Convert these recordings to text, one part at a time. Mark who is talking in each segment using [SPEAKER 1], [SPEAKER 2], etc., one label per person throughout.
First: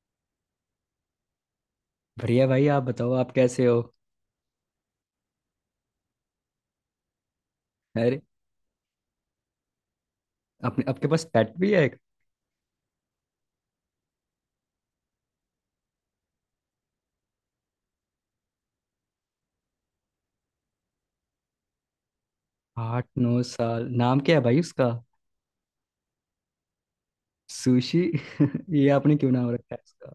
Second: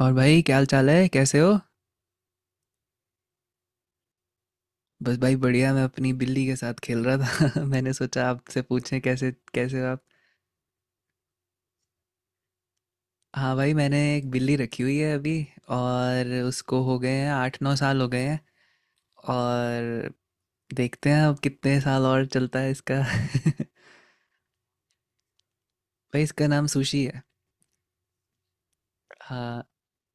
[SPEAKER 1] और भाई, क्या हाल चाल है? कैसे हो?
[SPEAKER 2] बढ़िया भाई। आप बताओ, आप कैसे हो?
[SPEAKER 1] बस भाई, बढ़िया। मैं अपनी बिल्ली के साथ खेल रहा था। मैंने
[SPEAKER 2] अरे,
[SPEAKER 1] सोचा आपसे पूछें कैसे कैसे हो आप।
[SPEAKER 2] अपने आपके पास पेट भी है एक?
[SPEAKER 1] हाँ भाई, मैंने एक बिल्ली रखी हुई है अभी, और उसको हो गए हैं 8-9 साल हो गए हैं। और देखते हैं अब कितने साल और चलता है इसका।
[SPEAKER 2] आठ नौ साल नाम क्या है भाई उसका?
[SPEAKER 1] भाई, इसका नाम सुशी है।
[SPEAKER 2] सुशी। ये आपने क्यों नाम
[SPEAKER 1] हाँ
[SPEAKER 2] रखा है उसका?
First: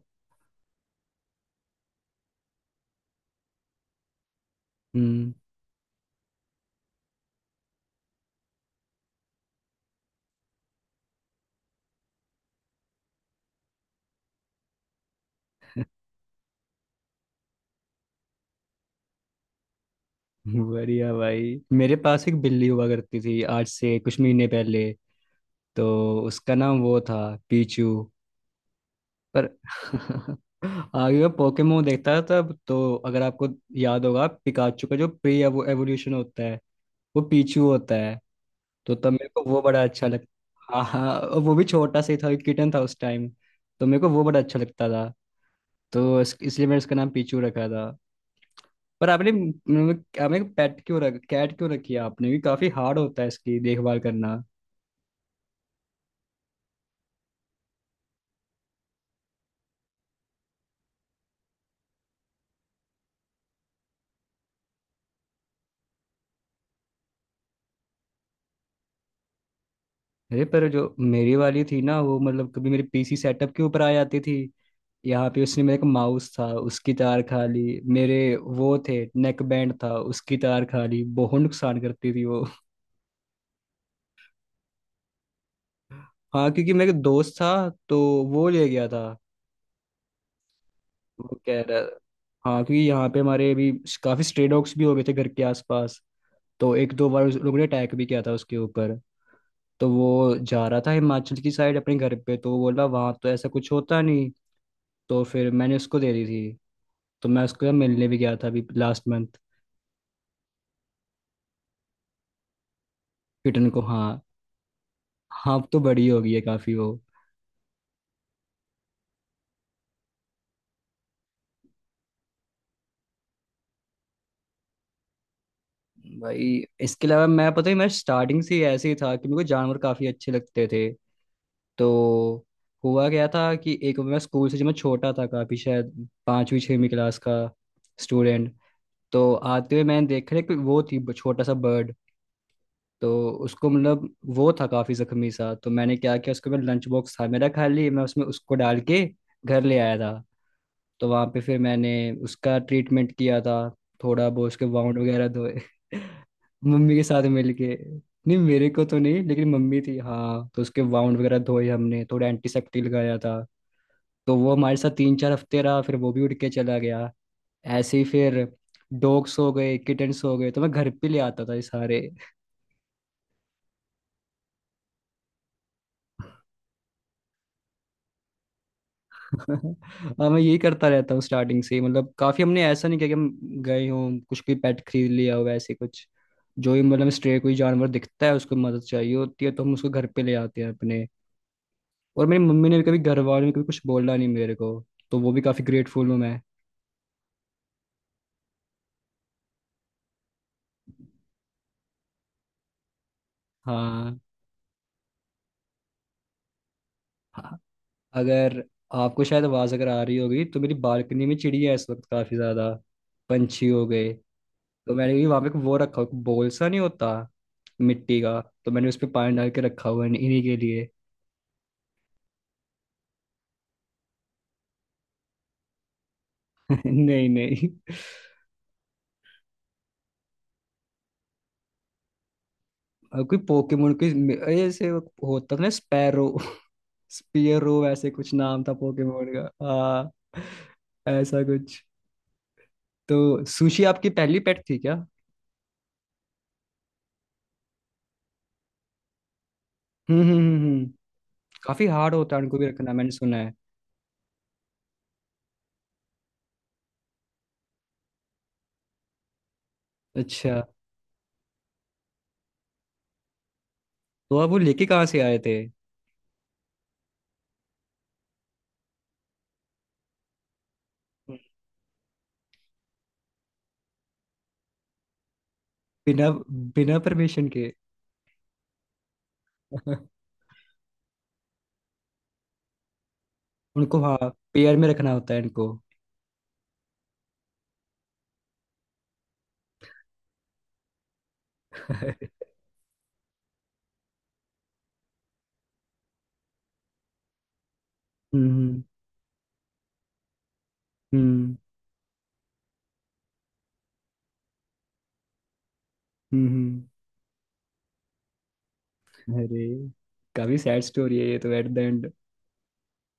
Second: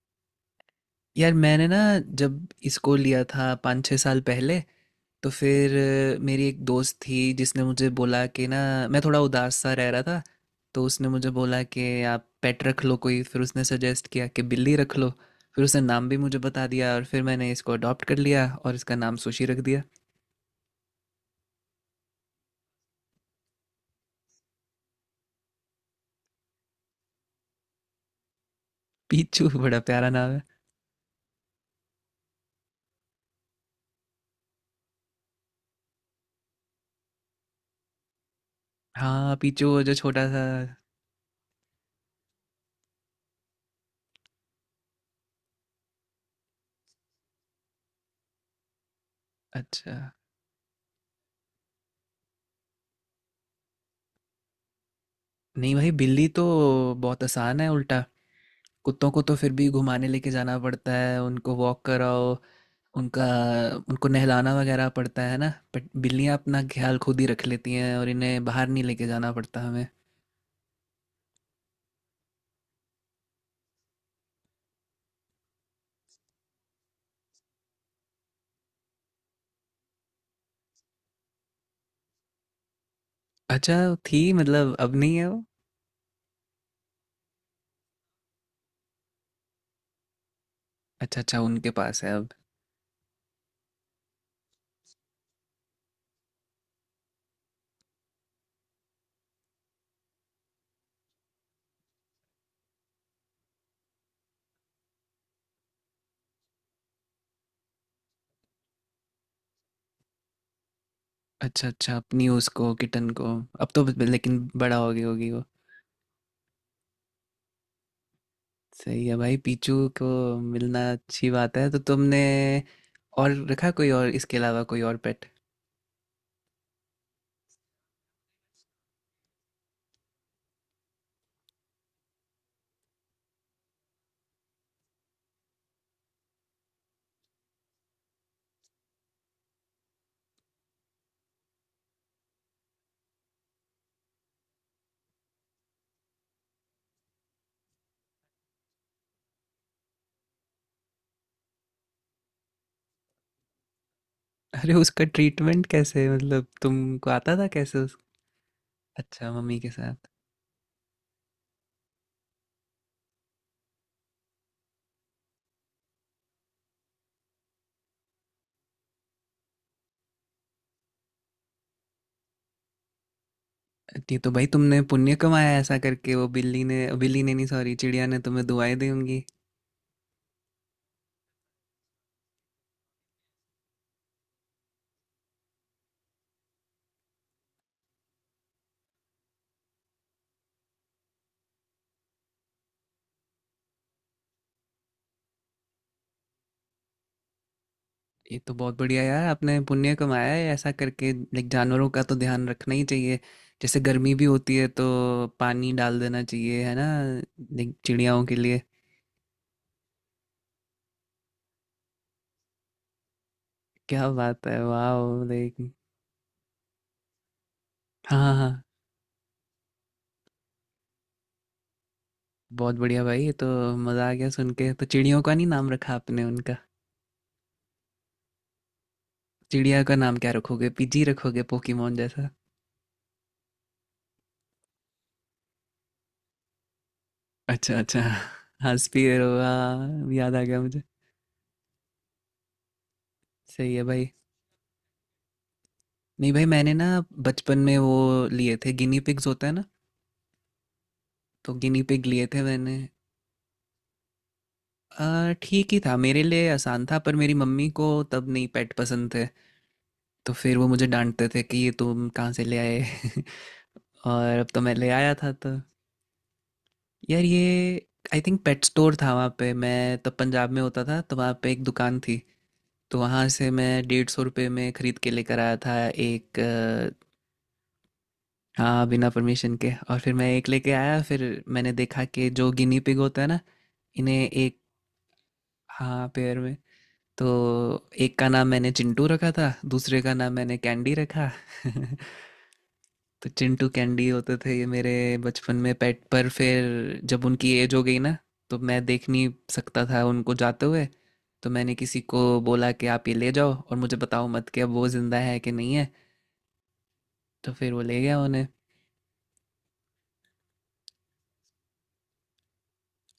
[SPEAKER 1] यार, मैंने ना, जब इसको लिया था 5-6 साल पहले, तो
[SPEAKER 2] हम्म।
[SPEAKER 1] फिर मेरी एक दोस्त थी जिसने मुझे बोला कि ना मैं थोड़ा उदास सा रह रहा था। तो उसने मुझे बोला कि आप पेट रख लो कोई, फिर उसने सजेस्ट किया कि बिल्ली रख लो। फिर उसने नाम भी मुझे बता दिया और फिर मैंने इसको अडॉप्ट कर लिया और इसका नाम सुशी रख दिया।
[SPEAKER 2] बढ़िया भाई, मेरे पास एक बिल्ली हुआ करती थी आज से कुछ महीने पहले। तो उसका नाम वो था पीचू। पर
[SPEAKER 1] पीचू, बड़ा प्यारा नाम है।
[SPEAKER 2] आगे मैं पोकेमोन देखता था तब, तो अगर आपको याद होगा पिकाचू का जो प्री एवोल्यूशन होता है वो पीचू होता है। तो तब मेरे
[SPEAKER 1] हाँ,
[SPEAKER 2] को वो
[SPEAKER 1] पीचू वो
[SPEAKER 2] बड़ा
[SPEAKER 1] जो
[SPEAKER 2] अच्छा लग...
[SPEAKER 1] छोटा सा।
[SPEAKER 2] हाँ हाँ, और वो भी छोटा सा ही था, किटन था उस टाइम। तो मेरे को वो बड़ा अच्छा लगता था। तो इसलिए मैंने इसका नाम पीचू रखा था। पर आपने,
[SPEAKER 1] अच्छा।
[SPEAKER 2] मतलब आपने पेट क्यों रख कैट क्यों रखी है आपने भी? काफी हार्ड होता है इसकी देखभाल करना।
[SPEAKER 1] नहीं भाई, बिल्ली तो बहुत आसान है उल्टा। कुत्तों को तो फिर भी घुमाने लेके जाना पड़ता है, उनको वॉक कराओ, उनका उनको नहलाना वगैरह पड़ता है ना। बट बिल्लियाँ अपना ख्याल खुद ही रख लेती हैं और इन्हें बाहर नहीं लेके जाना पड़ता हमें।
[SPEAKER 2] अरे, पर जो मेरी वाली थी ना, वो मतलब कभी मेरे पीसी सेटअप के ऊपर आ जाती थी यहाँ पे। उसने मेरे को माउस था उसकी तार खा ली, मेरे वो थे नेक बैंड था उसकी तार खा ली, बहुत नुकसान करती थी वो।
[SPEAKER 1] अच्छा, थी मतलब? अब नहीं है वो?
[SPEAKER 2] हाँ, क्योंकि मेरे दोस्त था तो वो ले गया था।
[SPEAKER 1] अच्छा
[SPEAKER 2] वो
[SPEAKER 1] अच्छा,
[SPEAKER 2] कह
[SPEAKER 1] उनके
[SPEAKER 2] रहा...
[SPEAKER 1] पास है अब।
[SPEAKER 2] हाँ, क्योंकि यहाँ पे हमारे अभी काफी स्ट्रे डॉग्स भी हो गए थे घर के आसपास। तो 1-2 बार उस लोगों ने अटैक भी किया था उसके ऊपर। तो वो जा रहा था हिमाचल की साइड अपने घर पे, तो वो बोला वहां तो ऐसा कुछ होता नहीं। तो फिर मैंने उसको दे दी थी। तो मैं उसको मिलने भी गया था अभी लास्ट मंथ।
[SPEAKER 1] अच्छा अच्छा, अपनी उसको किटन को।
[SPEAKER 2] किटन
[SPEAKER 1] अब
[SPEAKER 2] को,
[SPEAKER 1] तो
[SPEAKER 2] हाँ।
[SPEAKER 1] लेकिन बड़ा हो गई होगी वो।
[SPEAKER 2] हाँ, अब तो बड़ी हो गई है काफी वो।
[SPEAKER 1] सही है भाई, पीचू को मिलना अच्छी बात है। तो तुमने और रखा कोई, और इसके अलावा कोई और पेट?
[SPEAKER 2] भाई, इसके अलावा मैं पता ही मैं स्टार्टिंग से ही ऐसे ही था कि मेरे को जानवर काफी अच्छे लगते थे। तो हुआ क्या था कि एक, मैं स्कूल से, जब मैं छोटा था काफी, शायद 5वीं 6वीं क्लास का स्टूडेंट, तो आते हुए मैंने देखा एक वो थी छोटा सा बर्ड। तो उसको, मतलब वो था काफी जख्मी सा, तो मैंने क्या किया उसके बाद, लंच बॉक्स था मेरा खाली, मैं उसमें उसको डाल के घर ले आया था। तो वहाँ पे फिर मैंने उसका ट्रीटमेंट किया था, थोड़ा बहुत उसके
[SPEAKER 1] अरे,
[SPEAKER 2] वाउंड
[SPEAKER 1] उसका
[SPEAKER 2] वगैरह धोए।
[SPEAKER 1] ट्रीटमेंट कैसे? मतलब
[SPEAKER 2] मम्मी के
[SPEAKER 1] तुमको
[SPEAKER 2] साथ
[SPEAKER 1] आता था
[SPEAKER 2] मिलके,
[SPEAKER 1] कैसे उस?
[SPEAKER 2] नहीं मेरे को तो नहीं,
[SPEAKER 1] अच्छा,
[SPEAKER 2] लेकिन
[SPEAKER 1] मम्मी के
[SPEAKER 2] मम्मी थी
[SPEAKER 1] साथ।
[SPEAKER 2] हाँ, तो उसके वाउंड वगैरह धोए हमने, थोड़ा एंटीसेप्टिक लगाया था। तो वो हमारे साथ 3-4 हफ्ते रहा, फिर वो भी उठ के चला गया। ऐसे ही फिर डॉग्स हो गए, किटन्स हो गए, तो मैं घर पे ले आता था ये सारे।
[SPEAKER 1] ये तो भाई, तुमने पुण्य कमाया ऐसा करके। वो बिल्ली ने, बिल्ली ने नहीं, सॉरी, चिड़िया ने तुम्हें दुआएं दी होंगी।
[SPEAKER 2] हाँ, मैं यही करता रहता हूँ स्टार्टिंग से ही। मतलब काफी हमने ऐसा नहीं किया कि हम गए हों कुछ भी पेट खरीद लिया हो ऐसे कुछ। जो ही मतलब स्ट्रे कोई जानवर दिखता है उसको मदद चाहिए होती है तो हम उसको घर पे ले आते हैं अपने। और मेरी मम्मी ने भी कभी, घर वालों ने कभी कुछ बोला नहीं मेरे को, तो वो भी काफी ग्रेटफुल हूँ मैं।
[SPEAKER 1] ये तो बहुत बढ़िया यार, आपने पुण्य कमाया है ऐसा करके। लाइक, जानवरों का तो ध्यान रखना ही चाहिए। जैसे गर्मी
[SPEAKER 2] हाँ।
[SPEAKER 1] भी होती है तो पानी डाल देना चाहिए, है ना?
[SPEAKER 2] हाँ।
[SPEAKER 1] लाइक, चिड़ियाओं के लिए।
[SPEAKER 2] अगर आपको शायद आवाज अगर आ रही होगी तो मेरी बालकनी में चिड़िया है इस वक्त, काफी ज्यादा पंछी हो
[SPEAKER 1] क्या
[SPEAKER 2] गए।
[SPEAKER 1] बात है,
[SPEAKER 2] तो मैंने भी
[SPEAKER 1] वाह।
[SPEAKER 2] वहां पे एक
[SPEAKER 1] लाइक।
[SPEAKER 2] वो रखा हुआ, बोल सा नहीं होता,
[SPEAKER 1] हाँ
[SPEAKER 2] मिट्टी
[SPEAKER 1] हाँ
[SPEAKER 2] का।
[SPEAKER 1] हाँ,
[SPEAKER 2] तो मैंने उस पे पानी डाल के रखा हुआ है इन्हीं के लिए।
[SPEAKER 1] बहुत बढ़िया भाई, ये तो। मज़ा आ गया सुन के। तो चिड़ियों का नहीं नाम रखा आपने उनका?
[SPEAKER 2] नहीं नहीं।
[SPEAKER 1] चिड़िया का नाम क्या रखोगे? पिजी रखोगे, पोकीमोन जैसा?
[SPEAKER 2] और कोई पोकेमोन कोई ऐसे होता था ना, स्पैरो, स्पियरो
[SPEAKER 1] अच्छा अच्छा।
[SPEAKER 2] ऐसे कुछ नाम था
[SPEAKER 1] हाँ, स्पीयर
[SPEAKER 2] पोकेमोन का,
[SPEAKER 1] हुआ, याद आ गया मुझे।
[SPEAKER 2] हाँ। ऐसा कुछ। तो
[SPEAKER 1] सही
[SPEAKER 2] सुशी
[SPEAKER 1] है
[SPEAKER 2] आपकी
[SPEAKER 1] भाई।
[SPEAKER 2] पहली पेट थी क्या?
[SPEAKER 1] नहीं भाई, मैंने ना बचपन में वो लिए थे, गिनी पिग्स होता है ना।
[SPEAKER 2] हम्म हम्म हम्म हम्म।
[SPEAKER 1] तो गिनी
[SPEAKER 2] काफी
[SPEAKER 1] पिग
[SPEAKER 2] हार्ड
[SPEAKER 1] लिए
[SPEAKER 2] होता है
[SPEAKER 1] थे
[SPEAKER 2] उनको भी
[SPEAKER 1] मैंने।
[SPEAKER 2] रखना, मैंने सुना है।
[SPEAKER 1] ठीक ही था मेरे लिए, आसान था, पर मेरी मम्मी को तब नहीं पेट पसंद थे। तो फिर
[SPEAKER 2] अच्छा,
[SPEAKER 1] वो मुझे डाँटते थे कि ये तुम कहाँ से ले आए।
[SPEAKER 2] तो
[SPEAKER 1] और अब
[SPEAKER 2] आप वो
[SPEAKER 1] तो मैं
[SPEAKER 2] लेके
[SPEAKER 1] ले
[SPEAKER 2] कहाँ
[SPEAKER 1] आया
[SPEAKER 2] से
[SPEAKER 1] था
[SPEAKER 2] आए थे?
[SPEAKER 1] तो। यार, ये आई थिंक पेट स्टोर था, वहाँ पे। मैं तब पंजाब में होता था, तो वहाँ पे एक दुकान थी। तो वहाँ से मैं 150 रुपये में ख़रीद के लेकर आया था
[SPEAKER 2] बिना...
[SPEAKER 1] एक।
[SPEAKER 2] बिना परमिशन के?
[SPEAKER 1] हाँ, बिना परमिशन के, और फिर मैं एक लेके आया। फिर मैंने देखा कि जो गिनी पिग होता है ना,
[SPEAKER 2] उनको, हाँ,
[SPEAKER 1] इन्हें एक।
[SPEAKER 2] पेयर में रखना होता है इनको।
[SPEAKER 1] हाँ, पेयर में। तो एक का नाम मैंने चिंटू रखा था, दूसरे का नाम मैंने कैंडी रखा। तो चिंटू कैंडी होते थे ये मेरे बचपन में पेट। पर फिर जब उनकी एज हो गई ना, तो
[SPEAKER 2] हम्म
[SPEAKER 1] मैं देख नहीं सकता था उनको जाते हुए। तो
[SPEAKER 2] हम्म
[SPEAKER 1] मैंने किसी को बोला कि आप ये ले जाओ और मुझे बताओ मत कि अब वो ज़िंदा है कि नहीं है।
[SPEAKER 2] हम्म हम्म।
[SPEAKER 1] तो फिर वो ले गया उन्हें।
[SPEAKER 2] अरे, काफी सैड स्टोरी है ये तो एट द एंड।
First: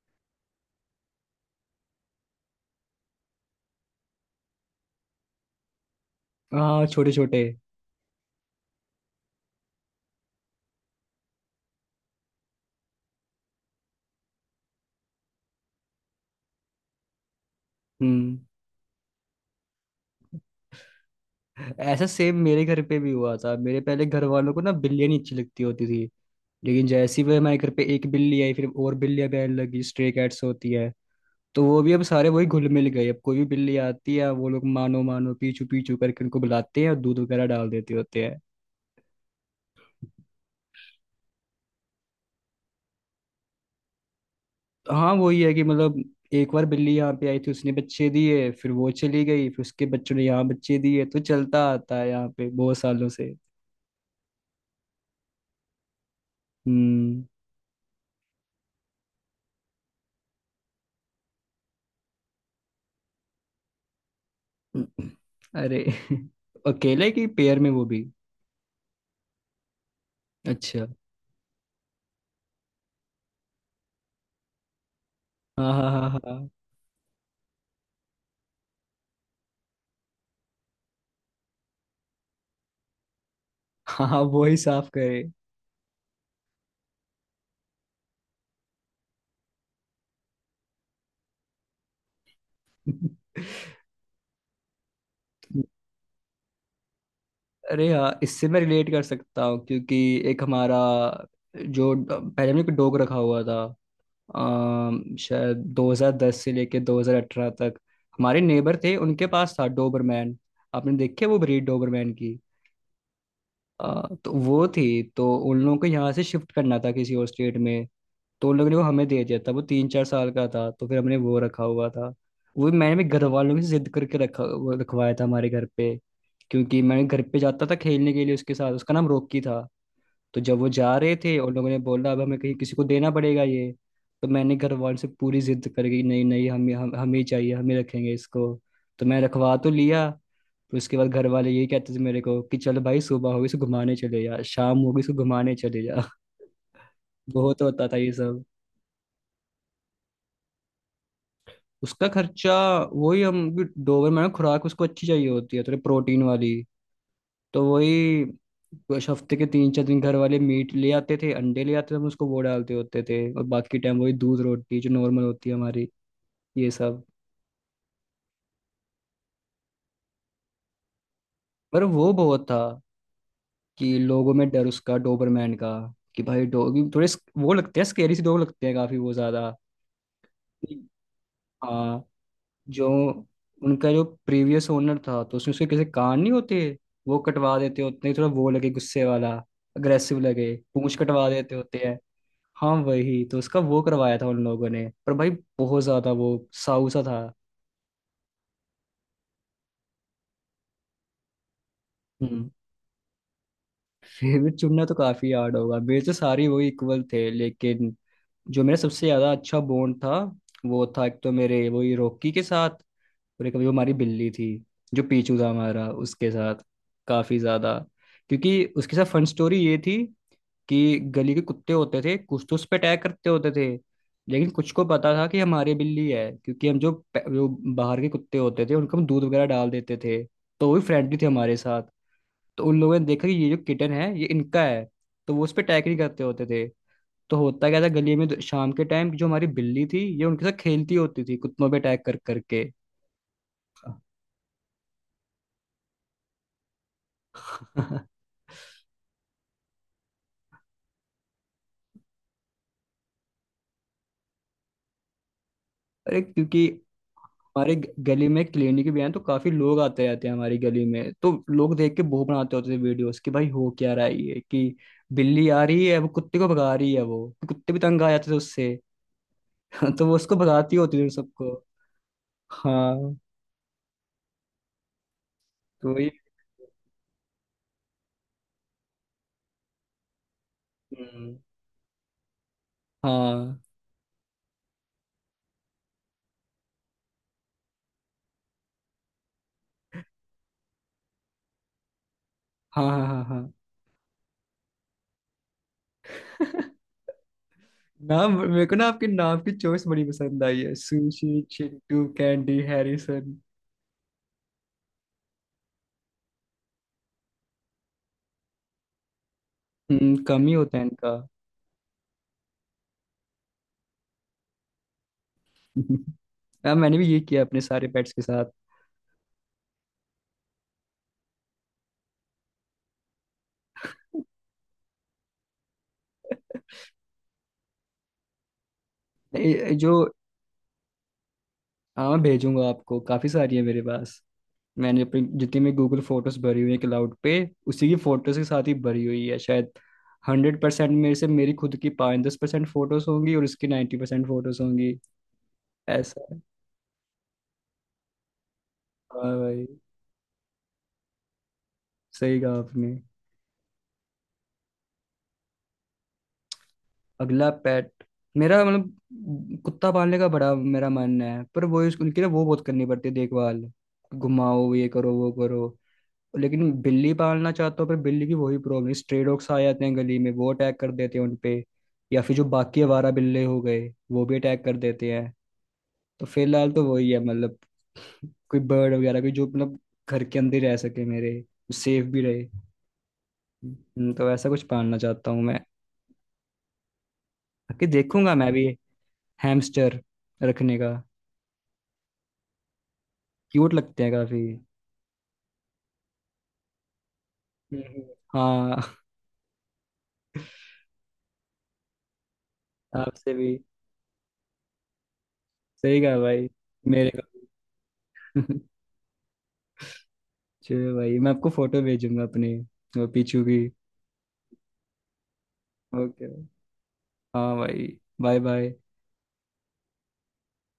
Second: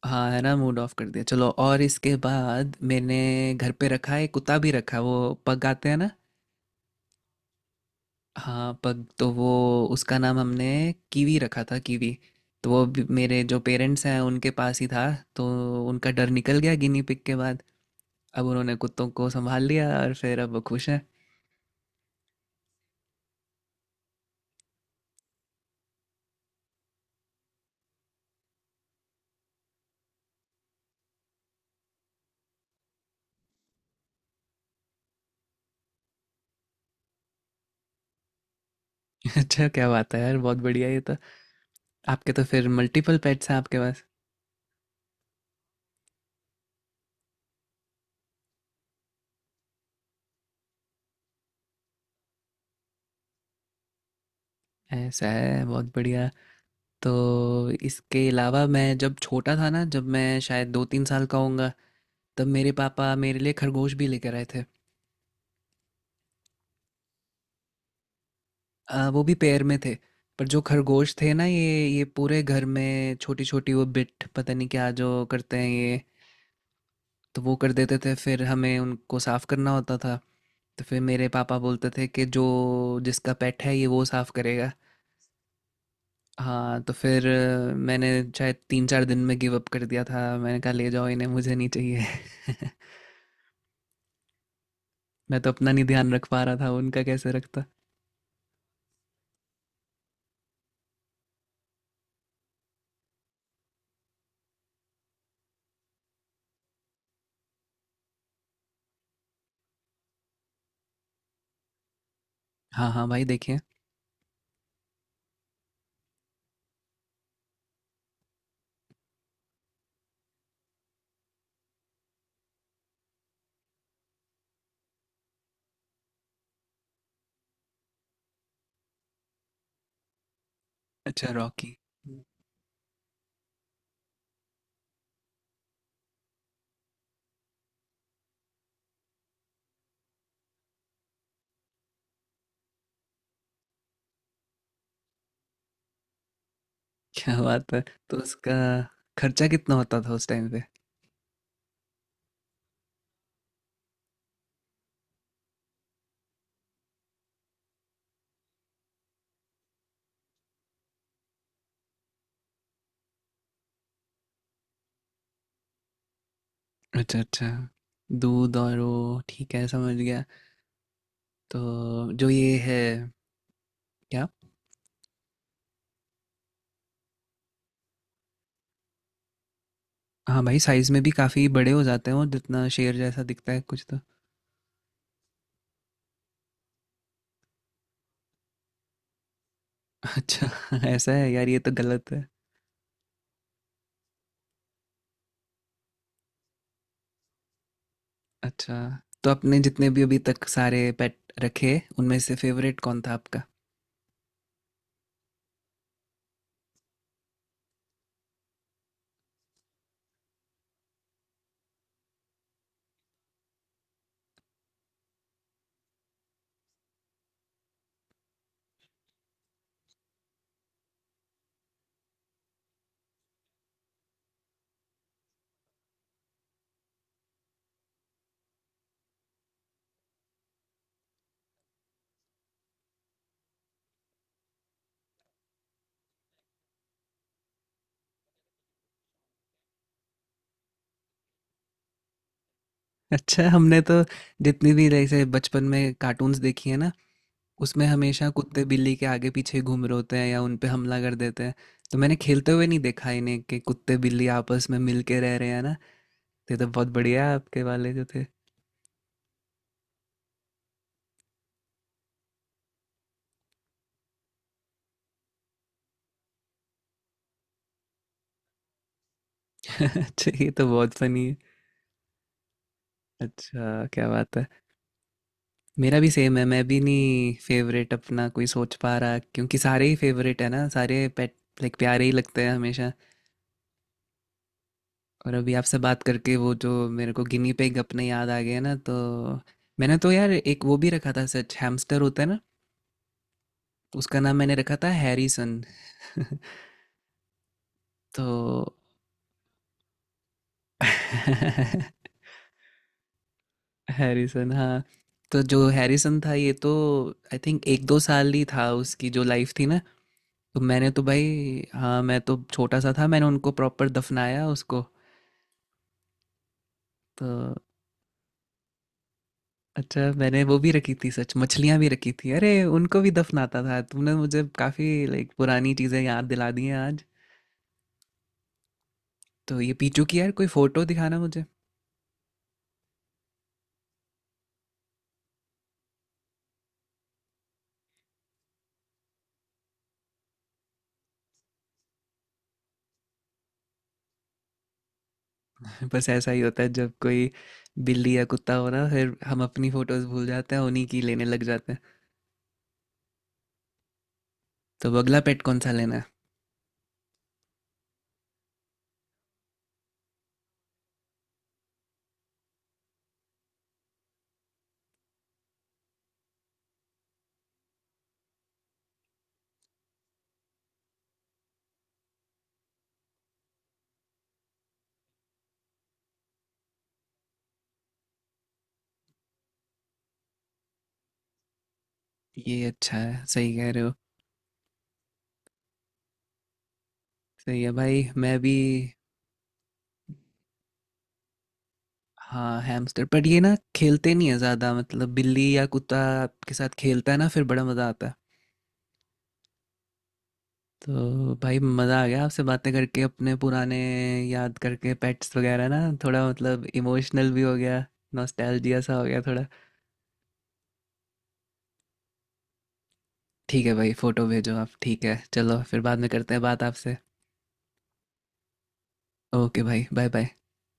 [SPEAKER 1] हाँ, है ना, मूड ऑफ कर दिया। चलो, और इसके बाद मैंने घर पे रखा है, कुत्ता भी रखा, वो पग आते हैं ना।
[SPEAKER 2] हाँ, छोटे छोटे।
[SPEAKER 1] हाँ, पग, तो वो, उसका नाम हमने कीवी रखा था, कीवी। तो वो मेरे जो पेरेंट्स हैं उनके पास ही था। तो उनका डर निकल गया गिनी पिग के बाद।
[SPEAKER 2] हम्म।
[SPEAKER 1] अब उन्होंने कुत्तों को संभाल लिया और फिर अब वो खुश हैं।
[SPEAKER 2] ऐसा सेम मेरे घर पे भी हुआ था, मेरे पहले घर वालों को ना बिल्लियाँ नहीं अच्छी लगती होती थी, लेकिन जैसे ही वो हमारे घर पे एक बिल्ली आई फिर और बिल्लियाँ भी आने लगी, स्ट्रे कैट्स होती है। तो वो भी अब सारे वही घुल मिल गए, अब कोई भी बिल्ली आती है वो लोग मानो मानो पीछू पीछू करके उनको बुलाते हैं और दूध वगैरह डाल देते होते हैं।
[SPEAKER 1] अच्छा, क्या बात है यार, बहुत बढ़िया ये तो। आपके तो फिर मल्टीपल पेट्स हैं आपके पास।
[SPEAKER 2] तो हाँ, वही है कि मतलब एक बार बिल्ली यहाँ पे आई थी, उसने बच्चे दिए, फिर वो चली गई, फिर उसके बच्चों ने यहाँ बच्चे दिए, तो चलता आता है यहाँ पे बहुत सालों से।
[SPEAKER 1] ऐसा है, बहुत बढ़िया। तो
[SPEAKER 2] हम्म।
[SPEAKER 1] इसके अलावा मैं जब छोटा था ना, जब मैं शायद 2-3 साल का होऊंगा, तब मेरे पापा मेरे लिए खरगोश भी लेकर आए थे।
[SPEAKER 2] अरे अकेले की पेयर में वो भी?
[SPEAKER 1] वो भी पेड़ में थे। पर जो
[SPEAKER 2] अच्छा।
[SPEAKER 1] खरगोश थे ना, ये पूरे घर में छोटी-छोटी वो बिट पता नहीं क्या जो करते हैं
[SPEAKER 2] हाँ हाँ
[SPEAKER 1] ये,
[SPEAKER 2] हाँ हाँ।
[SPEAKER 1] तो वो कर देते थे, फिर हमें उनको साफ़ करना होता था। तो फिर मेरे पापा बोलते थे कि जो जिसका पेट है ये वो
[SPEAKER 2] हाँ, हाँ,
[SPEAKER 1] साफ़
[SPEAKER 2] वो ही
[SPEAKER 1] करेगा।
[SPEAKER 2] साफ करे।
[SPEAKER 1] हाँ, तो फिर मैंने शायद 3-4 दिन में गिव अप कर दिया था। मैंने कहा ले जाओ इन्हें, मुझे नहीं चाहिए। मैं तो अपना नहीं ध्यान रख पा रहा था, उनका कैसे रखता।
[SPEAKER 2] अरे हाँ, इससे मैं रिलेट कर सकता हूँ क्योंकि एक हमारा, जो पहले हमने एक डॉग रखा हुआ था, शायद 2010 से लेके 2018 तक। हमारे नेबर थे, उनके पास था डोबरमैन, आपने देखे वो ब्रीड डोबरमैन?
[SPEAKER 1] हाँ, हाँ, भाई देखिए।
[SPEAKER 2] तो वो थी, तो उन लोगों को यहाँ से शिफ्ट करना था किसी और स्टेट में, तो उन लोगों ने वो हमें दे दिया था। वो 3-4 साल का था, तो फिर हमने वो रखा हुआ था। वो मैंने भी घर वालों से जिद करके रखा, वो रखवाया था हमारे घर पे, क्योंकि मैं घर पे जाता था खेलने के लिए उसके साथ, उसका नाम रॉकी था। तो जब वो जा रहे
[SPEAKER 1] अच्छा,
[SPEAKER 2] थे और लोगों
[SPEAKER 1] रॉकी।
[SPEAKER 2] ने बोला अब हमें कहीं किसी को देना पड़ेगा ये, तो मैंने घर वालों से पूरी जिद कर गई, नहीं नहीं हमें, हम हमें ही चाहिए, हमें रखेंगे इसको। तो मैं रखवा तो लिया। फिर उसके बाद घर वाले यही कहते थे मेरे को कि चलो भाई, सुबह होगी इसको घुमाने चले जा, शाम होगी इसको घुमाने चले जा।
[SPEAKER 1] क्या
[SPEAKER 2] बहुत
[SPEAKER 1] बात है।
[SPEAKER 2] होता था ये
[SPEAKER 1] तो
[SPEAKER 2] सब।
[SPEAKER 1] उसका खर्चा कितना होता था उस टाइम पे?
[SPEAKER 2] उसका खर्चा, वही, हम डोबर खुराक उसको अच्छी चाहिए होती है, थोड़ी प्रोटीन वाली, तो वही कुछ हफ्ते के 3-4 दिन घर वाले मीट ले आते थे, अंडे ले आते थे, हम उसको वो डालते होते थे, और बाकी टाइम वही दूध रोटी जो नॉर्मल होती है हमारी, ये सब।
[SPEAKER 1] अच्छा अच्छा, दूध और वो ठीक है, समझ गया।
[SPEAKER 2] पर वो
[SPEAKER 1] तो जो
[SPEAKER 2] बहुत
[SPEAKER 1] ये
[SPEAKER 2] था
[SPEAKER 1] है।
[SPEAKER 2] कि
[SPEAKER 1] क्या?
[SPEAKER 2] लोगों में डर, उसका डोबरमैन का कि भाई डॉगी थोड़े वो लगते हैं, स्केरी से डॉग लगते हैं काफी वो ज्यादा।
[SPEAKER 1] हाँ भाई, साइज में भी काफ़ी बड़े हो
[SPEAKER 2] हाँ,
[SPEAKER 1] जाते हैं वो, जितना
[SPEAKER 2] जो,
[SPEAKER 1] शेर जैसा दिखता है कुछ
[SPEAKER 2] उनका
[SPEAKER 1] तो।
[SPEAKER 2] जो प्रीवियस ओनर था, तो उसमें उसके कैसे कान नहीं होते, वो कटवा देते होते हैं, थोड़ा वो लगे गुस्से वाला, अग्रेसिव
[SPEAKER 1] अच्छा।
[SPEAKER 2] लगे, पूंछ
[SPEAKER 1] ऐसा
[SPEAKER 2] कटवा
[SPEAKER 1] है यार,
[SPEAKER 2] देते
[SPEAKER 1] ये तो
[SPEAKER 2] होते हैं।
[SPEAKER 1] गलत है।
[SPEAKER 2] हाँ वही, तो उसका वो करवाया था उन लोगों ने, पर भाई बहुत ज्यादा वो साऊ सा था।
[SPEAKER 1] अच्छा, तो आपने जितने भी अभी तक सारे पेट रखे, उनमें से
[SPEAKER 2] हम्म।
[SPEAKER 1] फेवरेट कौन था आपका?
[SPEAKER 2] फेवरेट चुनना तो काफी हार्ड होगा, मेरे तो सारे वो इक्वल थे, लेकिन जो मेरा सबसे ज्यादा अच्छा बॉन्ड था, वो था एक तो मेरे वही रॉकी के साथ, और एक अभी वो हमारी बिल्ली थी जो पीछू था हमारा, उसके साथ काफी ज्यादा। क्योंकि उसके साथ फन स्टोरी ये थी कि गली के कुत्ते होते थे कुछ, तो उस पर अटैक करते होते थे, लेकिन कुछ को पता था कि हमारी बिल्ली है, क्योंकि हम जो बाहर के कुत्ते होते थे उनको हम दूध वगैरह डाल देते थे, तो वो भी फ्रेंडली थे हमारे साथ। तो उन लोगों ने देखा कि ये जो किटन है ये इनका है, तो वो उस पर अटैक नहीं करते होते थे। तो होता क्या था गली में, तो शाम के टाइम जो हमारी बिल्ली थी ये उनके साथ खेलती होती थी, कुत्तों पे अटैक कर करके।
[SPEAKER 1] अच्छा, हमने तो जितनी भी जैसे बचपन में कार्टून्स देखी है ना, उसमें हमेशा कुत्ते बिल्ली के आगे पीछे घूम रहे होते हैं या उन पे हमला कर देते हैं। तो मैंने खेलते हुए नहीं देखा इन्हें कि कुत्ते बिल्ली आपस में मिल के रह रहे हैं ना।
[SPEAKER 2] अरे,
[SPEAKER 1] तो ये
[SPEAKER 2] क्योंकि
[SPEAKER 1] तो बहुत बढ़िया है आपके
[SPEAKER 2] हमारे
[SPEAKER 1] वाले जो थे।
[SPEAKER 2] गली में क्लिनिक भी है, तो काफी लोग आते रहते हैं हमारी गली में, तो लोग देख के वो बनाते होते थे वीडियोस कि भाई हो क्या रहा है ये, कि बिल्ली आ रही है वो कुत्ते को भगा रही है, वो कुत्ते भी तंग आ जाते थे उससे। तो वो
[SPEAKER 1] अच्छा,
[SPEAKER 2] उसको
[SPEAKER 1] ये तो
[SPEAKER 2] भगाती
[SPEAKER 1] बहुत
[SPEAKER 2] होती थी उन
[SPEAKER 1] फनी है।
[SPEAKER 2] सबको। हाँ।
[SPEAKER 1] अच्छा, क्या बात है।
[SPEAKER 2] तो
[SPEAKER 1] मेरा भी
[SPEAKER 2] वही।
[SPEAKER 1] सेम है, मैं भी नहीं फेवरेट अपना कोई सोच पा रहा क्योंकि सारे ही फेवरेट है ना, सारे पेट।
[SPEAKER 2] हम्म,
[SPEAKER 1] लाइक, प्यारे ही लगते हैं हमेशा।
[SPEAKER 2] हाँ
[SPEAKER 1] और अभी आपसे बात करके वो जो मेरे को गिनी पिग अपने याद आ गए ना, तो मैंने तो यार एक वो भी रखा था सच, हैमस्टर होता है ना।
[SPEAKER 2] हाँ हाँ हाँ हाँ।
[SPEAKER 1] तो उसका नाम मैंने रखा था हैरिसन। तो
[SPEAKER 2] नाम, मेरे को ना आपके नाम की चॉइस बड़ी पसंद आई है, sushi, Chintu, candy, Harrison.
[SPEAKER 1] Harrison, हाँ। तो जो हैरिसन था, ये तो आई थिंक 1-2 साल ही था उसकी जो लाइफ थी ना।
[SPEAKER 2] कम ही
[SPEAKER 1] तो
[SPEAKER 2] होता है
[SPEAKER 1] मैंने तो
[SPEAKER 2] इनका।
[SPEAKER 1] भाई, हाँ, मैं तो छोटा सा था, मैंने उनको प्रॉपर दफनाया उसको।
[SPEAKER 2] हाँ, मैंने भी ये
[SPEAKER 1] तो
[SPEAKER 2] किया अपने सारे पेट्स के साथ।
[SPEAKER 1] अच्छा, मैंने वो भी रखी थी सच, मछलियाँ भी रखी थी। अरे, उनको भी दफनाता था, तुमने मुझे काफ़ी लाइक पुरानी चीज़ें याद दिला दी हैं आज। तो ये
[SPEAKER 2] नहीं, जो...
[SPEAKER 1] पीचू की यार कोई फ़ोटो दिखाना मुझे।
[SPEAKER 2] हाँ, भेजूंगा आपको, काफी सारी है मेरे पास। मैंने अपनी जितनी भी गूगल फोटोज भरी हुई है क्लाउड पे, उसी की फोटोज के साथ ही भरी हुई है शायद। 100%, मेरे से मेरी खुद की 5-10% फोटोज होंगी और उसकी 90% फोटोज होंगी,
[SPEAKER 1] बस
[SPEAKER 2] ऐसा
[SPEAKER 1] ऐसा
[SPEAKER 2] है।
[SPEAKER 1] ही होता है, जब कोई बिल्ली या कुत्ता हो ना, फिर
[SPEAKER 2] हाँ
[SPEAKER 1] हम
[SPEAKER 2] भाई,
[SPEAKER 1] अपनी फोटोज भूल जाते हैं, उन्हीं की लेने लग जाते हैं।
[SPEAKER 2] सही कहा आपने।
[SPEAKER 1] तो अब अगला पेट कौन सा लेना है?
[SPEAKER 2] अगला पेट, मेरा मतलब कुत्ता पालने का बड़ा मेरा मन है, पर वो उनकी ना वो बहुत करनी पड़ती है देखभाल, घुमाओ, ये करो वो करो, लेकिन बिल्ली पालना चाहता हूँ, पर बिल्ली की वही प्रॉब्लम, स्ट्रे डॉग्स आ जाते हैं गली में वो अटैक कर देते हैं उनपे, या फिर जो बाकी आवारा बिल्ले हो गए वो भी अटैक कर देते हैं। तो फिलहाल तो वही है, मतलब कोई बर्ड वगैरह, कोई जो मतलब घर के अंदर ही रह सके मेरे, सेफ भी रहे।
[SPEAKER 1] ये अच्छा है, सही कह रहे हो।
[SPEAKER 2] तो ऐसा कुछ पालना चाहता हूँ मैं।
[SPEAKER 1] सही है
[SPEAKER 2] बाकी
[SPEAKER 1] भाई,
[SPEAKER 2] देखूंगा
[SPEAKER 1] मैं
[SPEAKER 2] मैं
[SPEAKER 1] भी।
[SPEAKER 2] भी, हैमस्टर रखने का,
[SPEAKER 1] हाँ, हैमस्टर, बट ये ना
[SPEAKER 2] क्यूट लगते हैं
[SPEAKER 1] खेलते नहीं है
[SPEAKER 2] काफी।
[SPEAKER 1] ज़्यादा, मतलब बिल्ली या कुत्ता आपके साथ खेलता है ना, फिर बड़ा मज़ा
[SPEAKER 2] हम्म।
[SPEAKER 1] आता है।
[SPEAKER 2] हाँ।
[SPEAKER 1] तो भाई, मज़ा आ गया आपसे बातें करके,
[SPEAKER 2] आपसे
[SPEAKER 1] अपने
[SPEAKER 2] भी
[SPEAKER 1] पुराने याद करके पेट्स वगैरह ना,
[SPEAKER 2] सही कहा
[SPEAKER 1] थोड़ा
[SPEAKER 2] भाई
[SPEAKER 1] मतलब
[SPEAKER 2] मेरे
[SPEAKER 1] इमोशनल भी हो गया।
[SPEAKER 2] को।
[SPEAKER 1] नॉस्टैल्जिया सा हो गया थोड़ा।
[SPEAKER 2] चलो भाई, मैं आपको फोटो भेजूंगा अपने, वो पीछू की।
[SPEAKER 1] ठीक है भाई, फ़ोटो भेजो आप। ठीक है, चलो फिर बाद में
[SPEAKER 2] ओके,
[SPEAKER 1] करते हैं बात आपसे।
[SPEAKER 2] हाँ भाई, बाय बाय।
[SPEAKER 1] ओके भाई, बाय बाय।